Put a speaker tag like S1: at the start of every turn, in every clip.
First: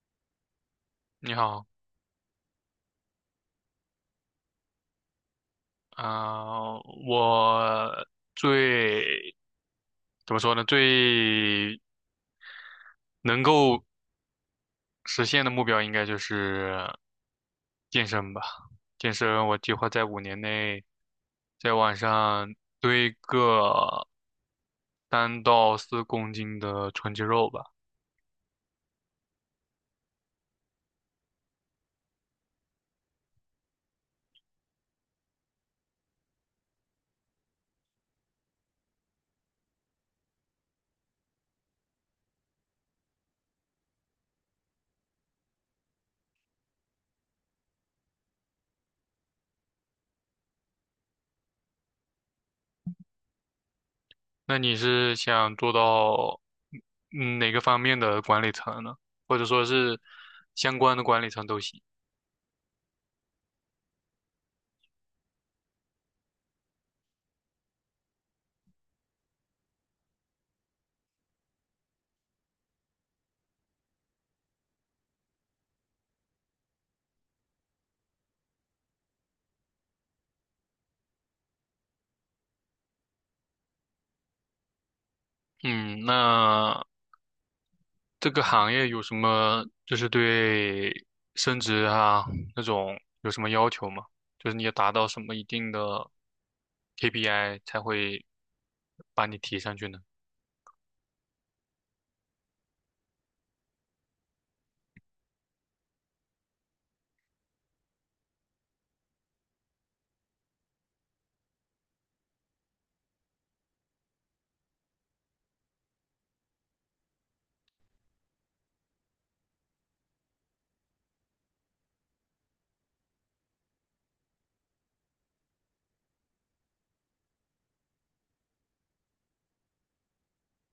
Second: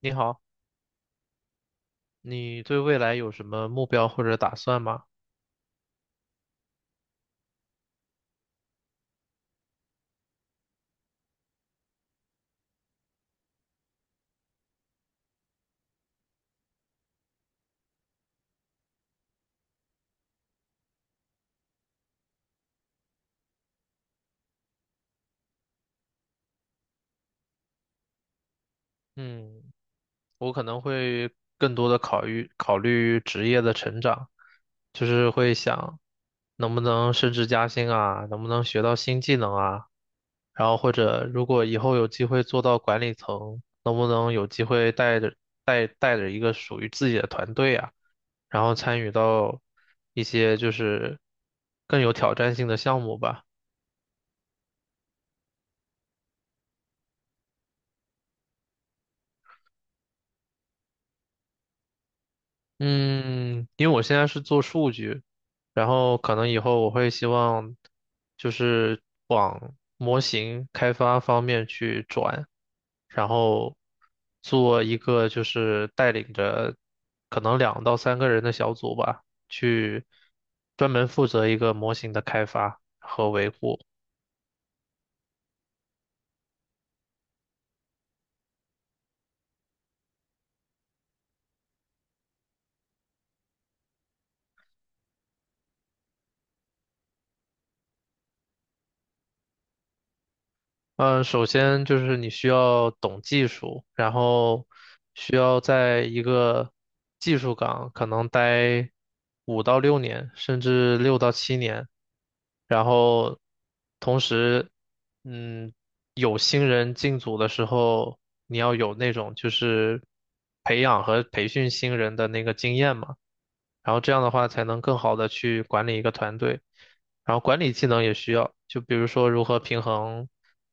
S1: 你好，
S2: 你好，
S1: 你对未来有什么目标或者打算吗？
S2: 啊、我最怎么说呢？最能够实现的目标应该就是健身吧。健身，我计划在五年内在晚上堆个3到4公斤的纯肌肉吧。
S1: 嗯，我可能会更多的考虑考虑职业的成长，就是会想能不能升职加薪啊，能不能学到新技能啊，然后或者如果以后有机会做到管理层，能不能有机会带着一个属于自己的团队啊，然后参与到一些就是更有挑战性的项目吧。
S2: 那你是想做到哪个方面的管理层呢？或者说是相关的管理层都行？
S1: 嗯，因为我现在是做数据，然后可能以后我会希望就是往模型开发方面去转，然后做一个就是带领着可能两到三个人的小组吧，去专门负责一个模型的开发和维护。
S2: 嗯，那，这个行业有什么就是对升职啊那种有什么要求吗？就是你要达到什么一定的 KPI 才会把你提上去呢？
S1: 嗯，首先就是你需要懂技术，然后需要在一个技术岗可能待5到6年，甚至6到7年，然后同时，嗯，有新人进组的时候，你要有那种就是培养和培训新人的那个经验嘛。然后这样的话才能更好的去管理一个团队，然后管理技能也需要，就比如说如何平衡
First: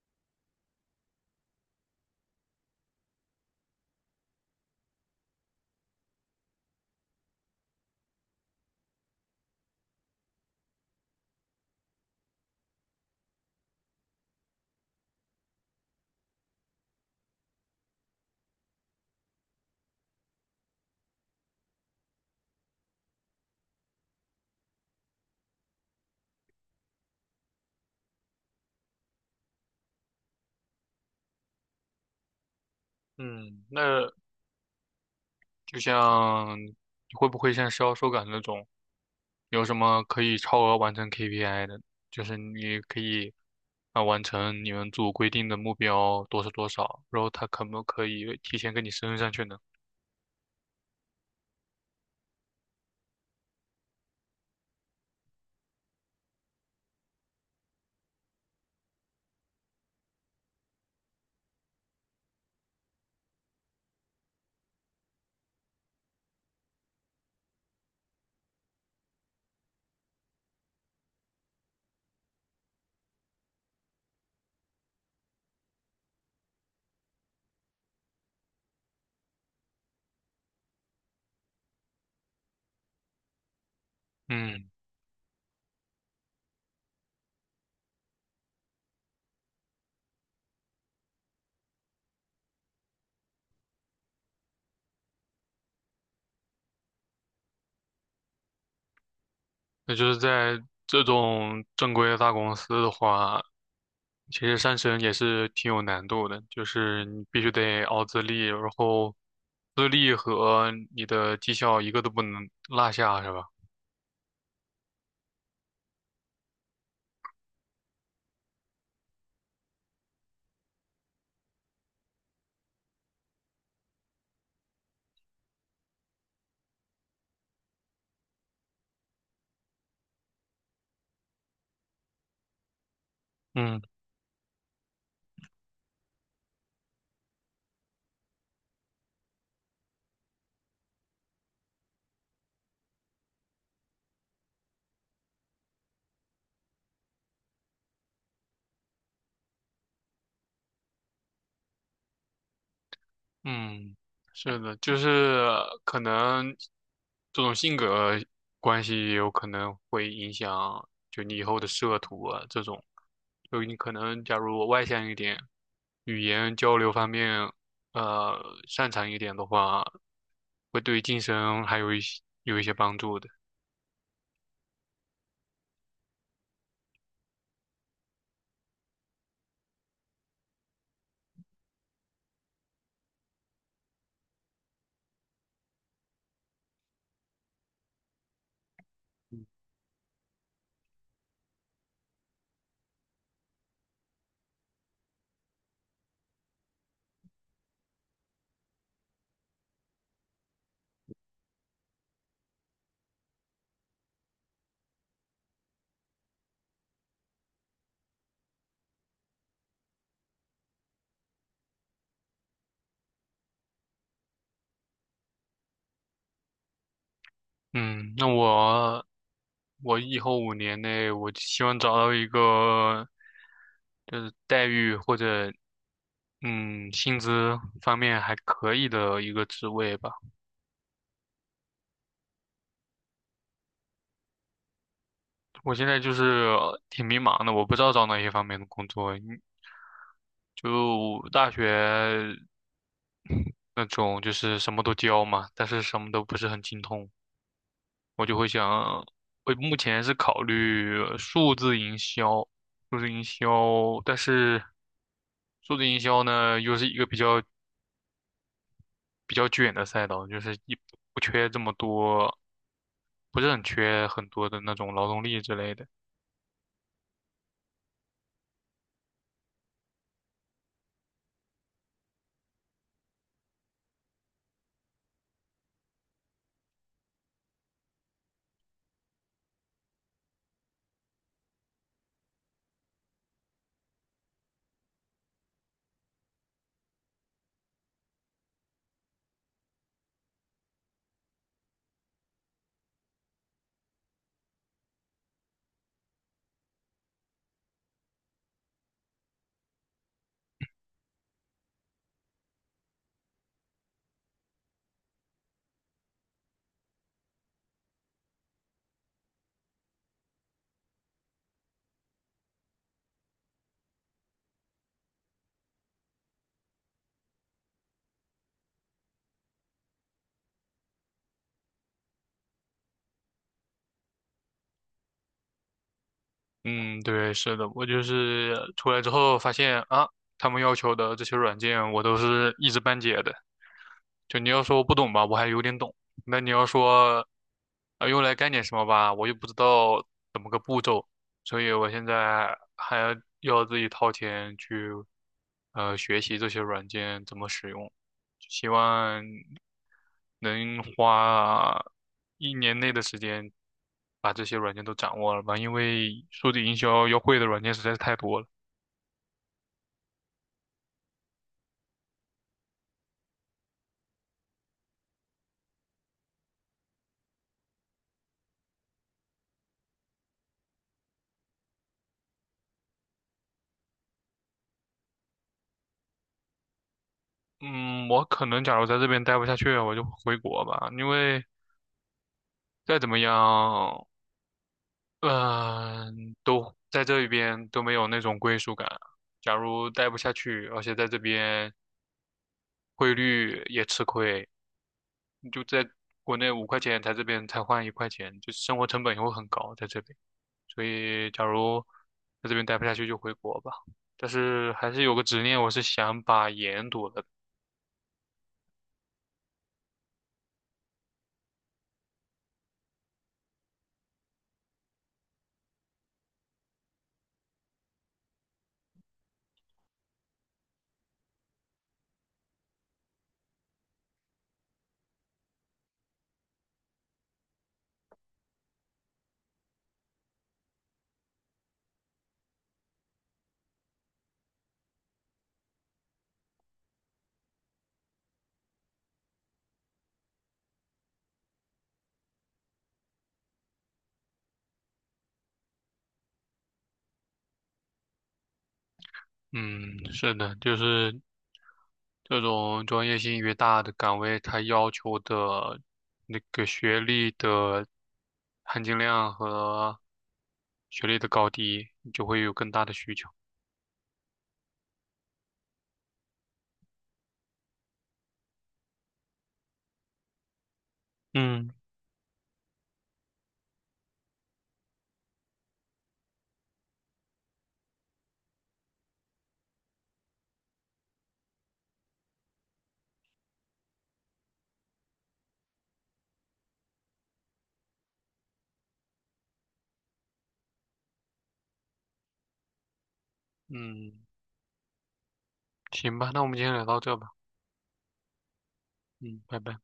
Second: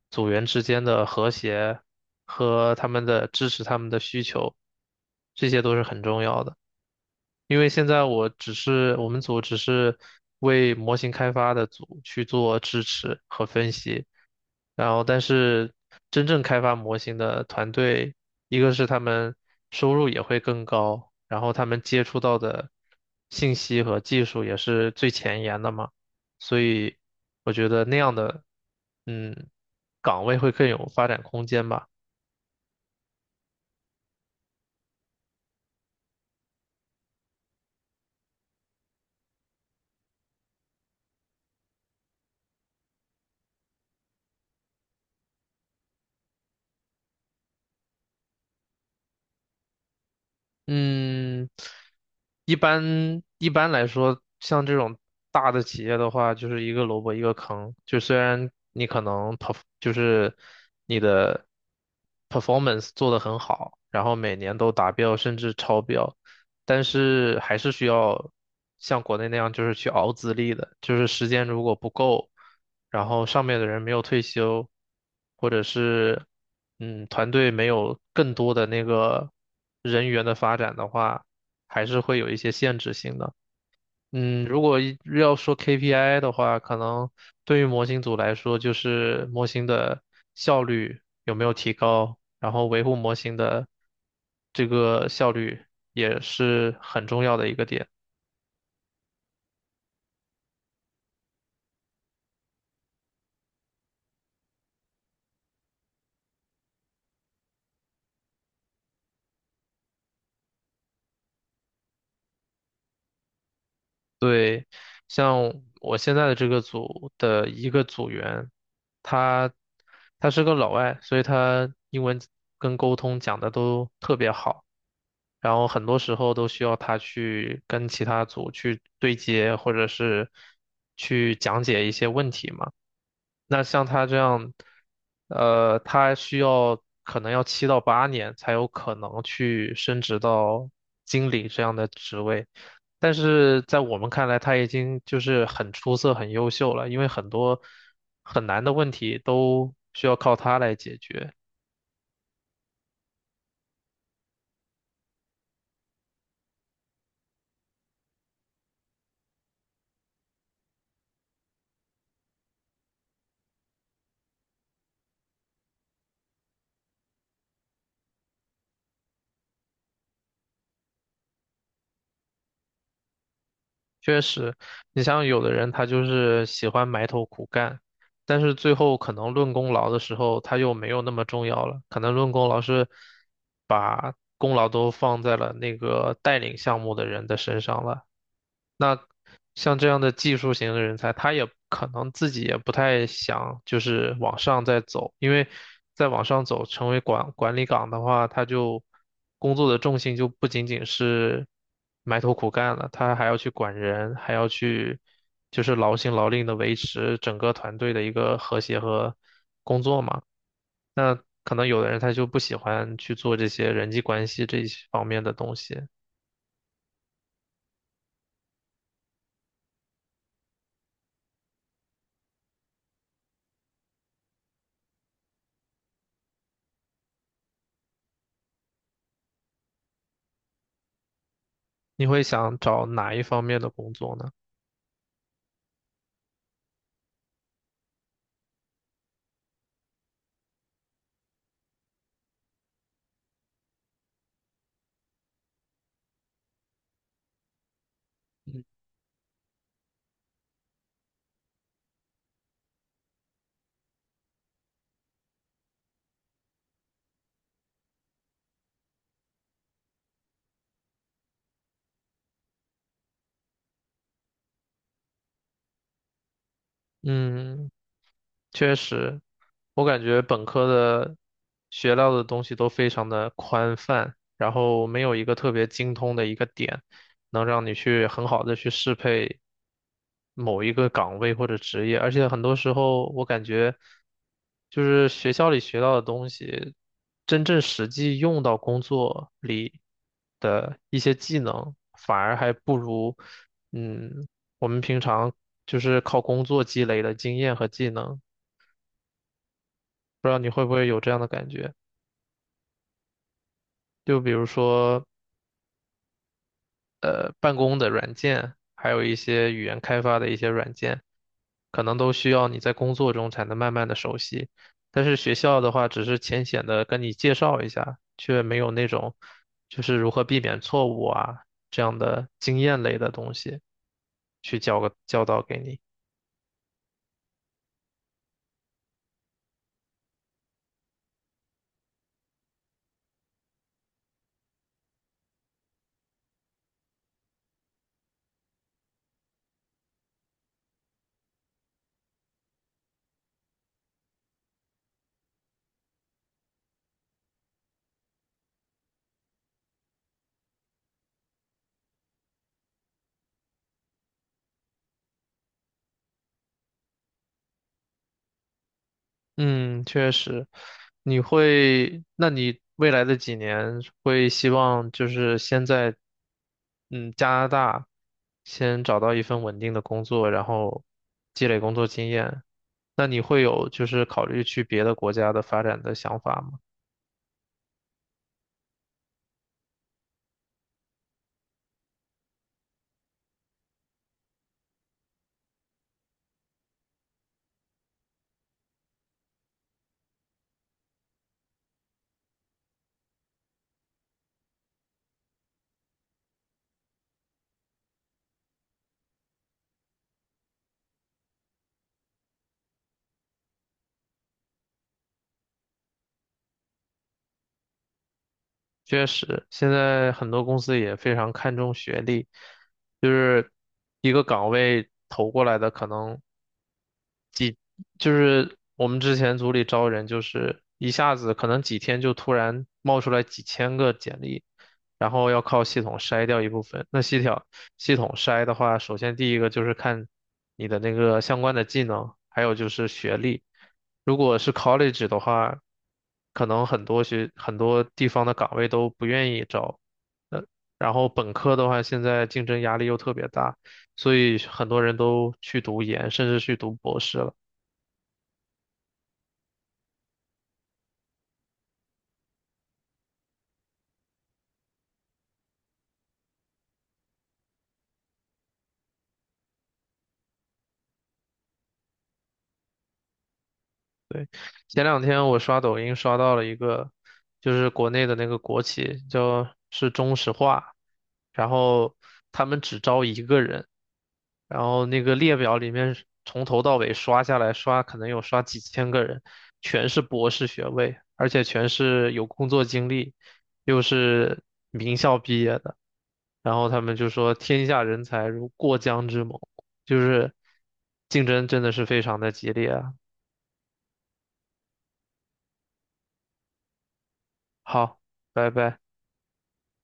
S1: 组员之间的和谐和他们的支持他们的需求，这些都是很重要的。因为现在我们组只是为模型开发的组去做支持和分析，然后但是真正开发模型的团队，一个是他们收入也会更高，然后他们接触到的信息和技术也是最前沿的嘛，所以我觉得那样的嗯岗位会更有发展空间吧。
S2: 嗯，那就像你会不会像销售岗那种，有什么可以超额完成 KPI 的？就是你可以完成你们组规定的目标多少多少，然后他可不可以提前给你升上去呢？
S1: 嗯，一般来说，像这种大的企业的话，就是一个萝卜一个坑。就虽然你可能 p e r 就是你的 performance 做得很好，然后每年都达标甚至超标，但是还是需要像国内那样就是去熬资历的，就是时间如果不够。然后上面的人没有退休，或者是团队没有更多的那个人员的发展的话，还是会有一些限制性的。嗯，如
S2: 嗯。
S1: 果一要说 KPI 的话，可能对于模型组来说，就是模型的效率有没有提高，然后维护模型的这个效率也是很重要的一个点。
S2: 那就是在这种正规的大公司的话，其实上升也是挺有难度的，就是你必须得熬资历，然后资历和你的绩效一个都不能落下，是吧？
S1: 对，像我现在的这个组的一个组员，他他是个老外，所以他英文跟沟通讲的都特别好，然后很多时候都需要他去跟其他组去对接，或者是去讲解一些问题嘛。那
S2: 嗯，
S1: 像他这样，他需要可能要7到8年才有可能去升职到经理这样的职位，但是在我们看来，他已经就是很出色、很优秀了，因为很多很难的问题都需要靠他来解决。
S2: 嗯，是的，就是可能这种性格关系也有可能会影响，就你以后的仕途啊这种。就你可能假如我外向一点，语言交流方面呃擅长一点的话，会对晋升还有一些帮助的。
S1: 确实，你像有的人他就是喜欢埋头苦干，但是最后可能论功劳的时候他又没有那么重要了，可能论功劳是把功劳都放在了那个带领项目的人的身上了。那像这样的技术型的人才，他也可能自己也不太想就是往上再走，因为再往上走成为管理岗的话，他就工作的重心就不仅仅是埋头苦干了，他还要去管人，还要去就是劳心劳力的维持整个团队的一个和谐和工作嘛。那可能有的人他就不喜欢去做这些人际关系这一方面的东西。
S2: 嗯，那我以后五年内，我就希望找到一个就是待遇或者薪资方面还可以的一个职位吧。
S1: 你会想找哪一方面的工作呢？
S2: 我现在就是挺迷茫的，我不知道找哪些方面的工作。你就大学那种就是什么都教嘛，但是什么都不是很精通。我就会
S1: 嗯，
S2: 想，我目前是考虑数字营销，数字营销，但是数字营销呢，又是一个比较卷的赛道，就是一不缺这么多，不是很缺很多的那种劳动力之类的。
S1: 嗯确实，我感觉本科的学到的东西都非常的宽泛，然后没有一个特别精通的一个点，能让你去很好的去适配某一个岗位或者职业，而且很多时候我感觉，就是学校里学到的东西，真正实际用到工作里的一些技能，反而还不如，嗯，我们平常就是靠工作积累的经验和技能。不知道你会不会有这样的感觉？就比如说，办公的软件，还有一些语言开发的一些软件，可能都需要你在工作中才能慢慢的熟悉。但是学校的话，只是浅显的跟你介绍一下，却没有那种就是如何避免错误啊这样的经验类的东西去教导给你。
S2: 嗯，对，是的，我就是出来之后发现啊，他们要求的这些软件，我都是一知半解的。就你要说我不懂吧，我还有点懂。那你要说，啊，用来干点什么吧，我又不知道怎么个步骤，所以我现在还要自己掏钱去，学习这些软件怎么使用，希望能花1年内的时间把这些软件都掌握了吧，因为数字营销要会的软件实在是太多了。
S1: 嗯，确实，那你未来的几年会希望就是先在，加拿大先找到一份稳定的工作，然后积累工作经验。那你会有就是考虑去别的国家的发展的想法吗？
S2: 嗯，我可能假如在这边待不下去，我就回国吧，因为再怎么样。嗯，都在这一边都没有那种归属感。假如待不下去，而且在这边汇率也吃亏，你就在国内5块钱，在这边才换1块钱，就生活成本也会很高在这边。所以，假如在这边待不下去，就回国吧。但是还是有个执念，我是想把研读了。
S1: 确实，现在很多公司也非常看重学历，就是一个岗位投过来的可能。就是我们之前组里招人，就是一下子可能几天就突然冒出来几千个简历，然后要靠系统筛掉一部分。那系统筛的话，首先第一个就是看你的那个相关的技能，还有就是学历。如果是 college 的话，可能很多地方的岗位都不愿意招。呃，然后本科的话，现在竞争压力又特别大，所以很多人都去读研，甚至去读博士了。
S2: 嗯，是的，就是这种专业性越大的岗位，它要求的那个学历的含金量和学历的高低，就会有更大的需求。
S1: 前两天我刷抖音刷到了一个，就是国内的那个国企，叫是中石化，然
S2: 嗯
S1: 后他们只招一个人，然后那个列表里面是从头到尾刷下来刷，可能有刷几千个人，全是博士学位，而且全是有工作经历，又是名校毕业的，然后他们就说天下人才如过江之猛，就是竞争真的是非常的激烈啊。
S2: 嗯，行吧，那我们今天聊到这吧。
S1: 好，拜拜。
S2: 嗯，拜拜。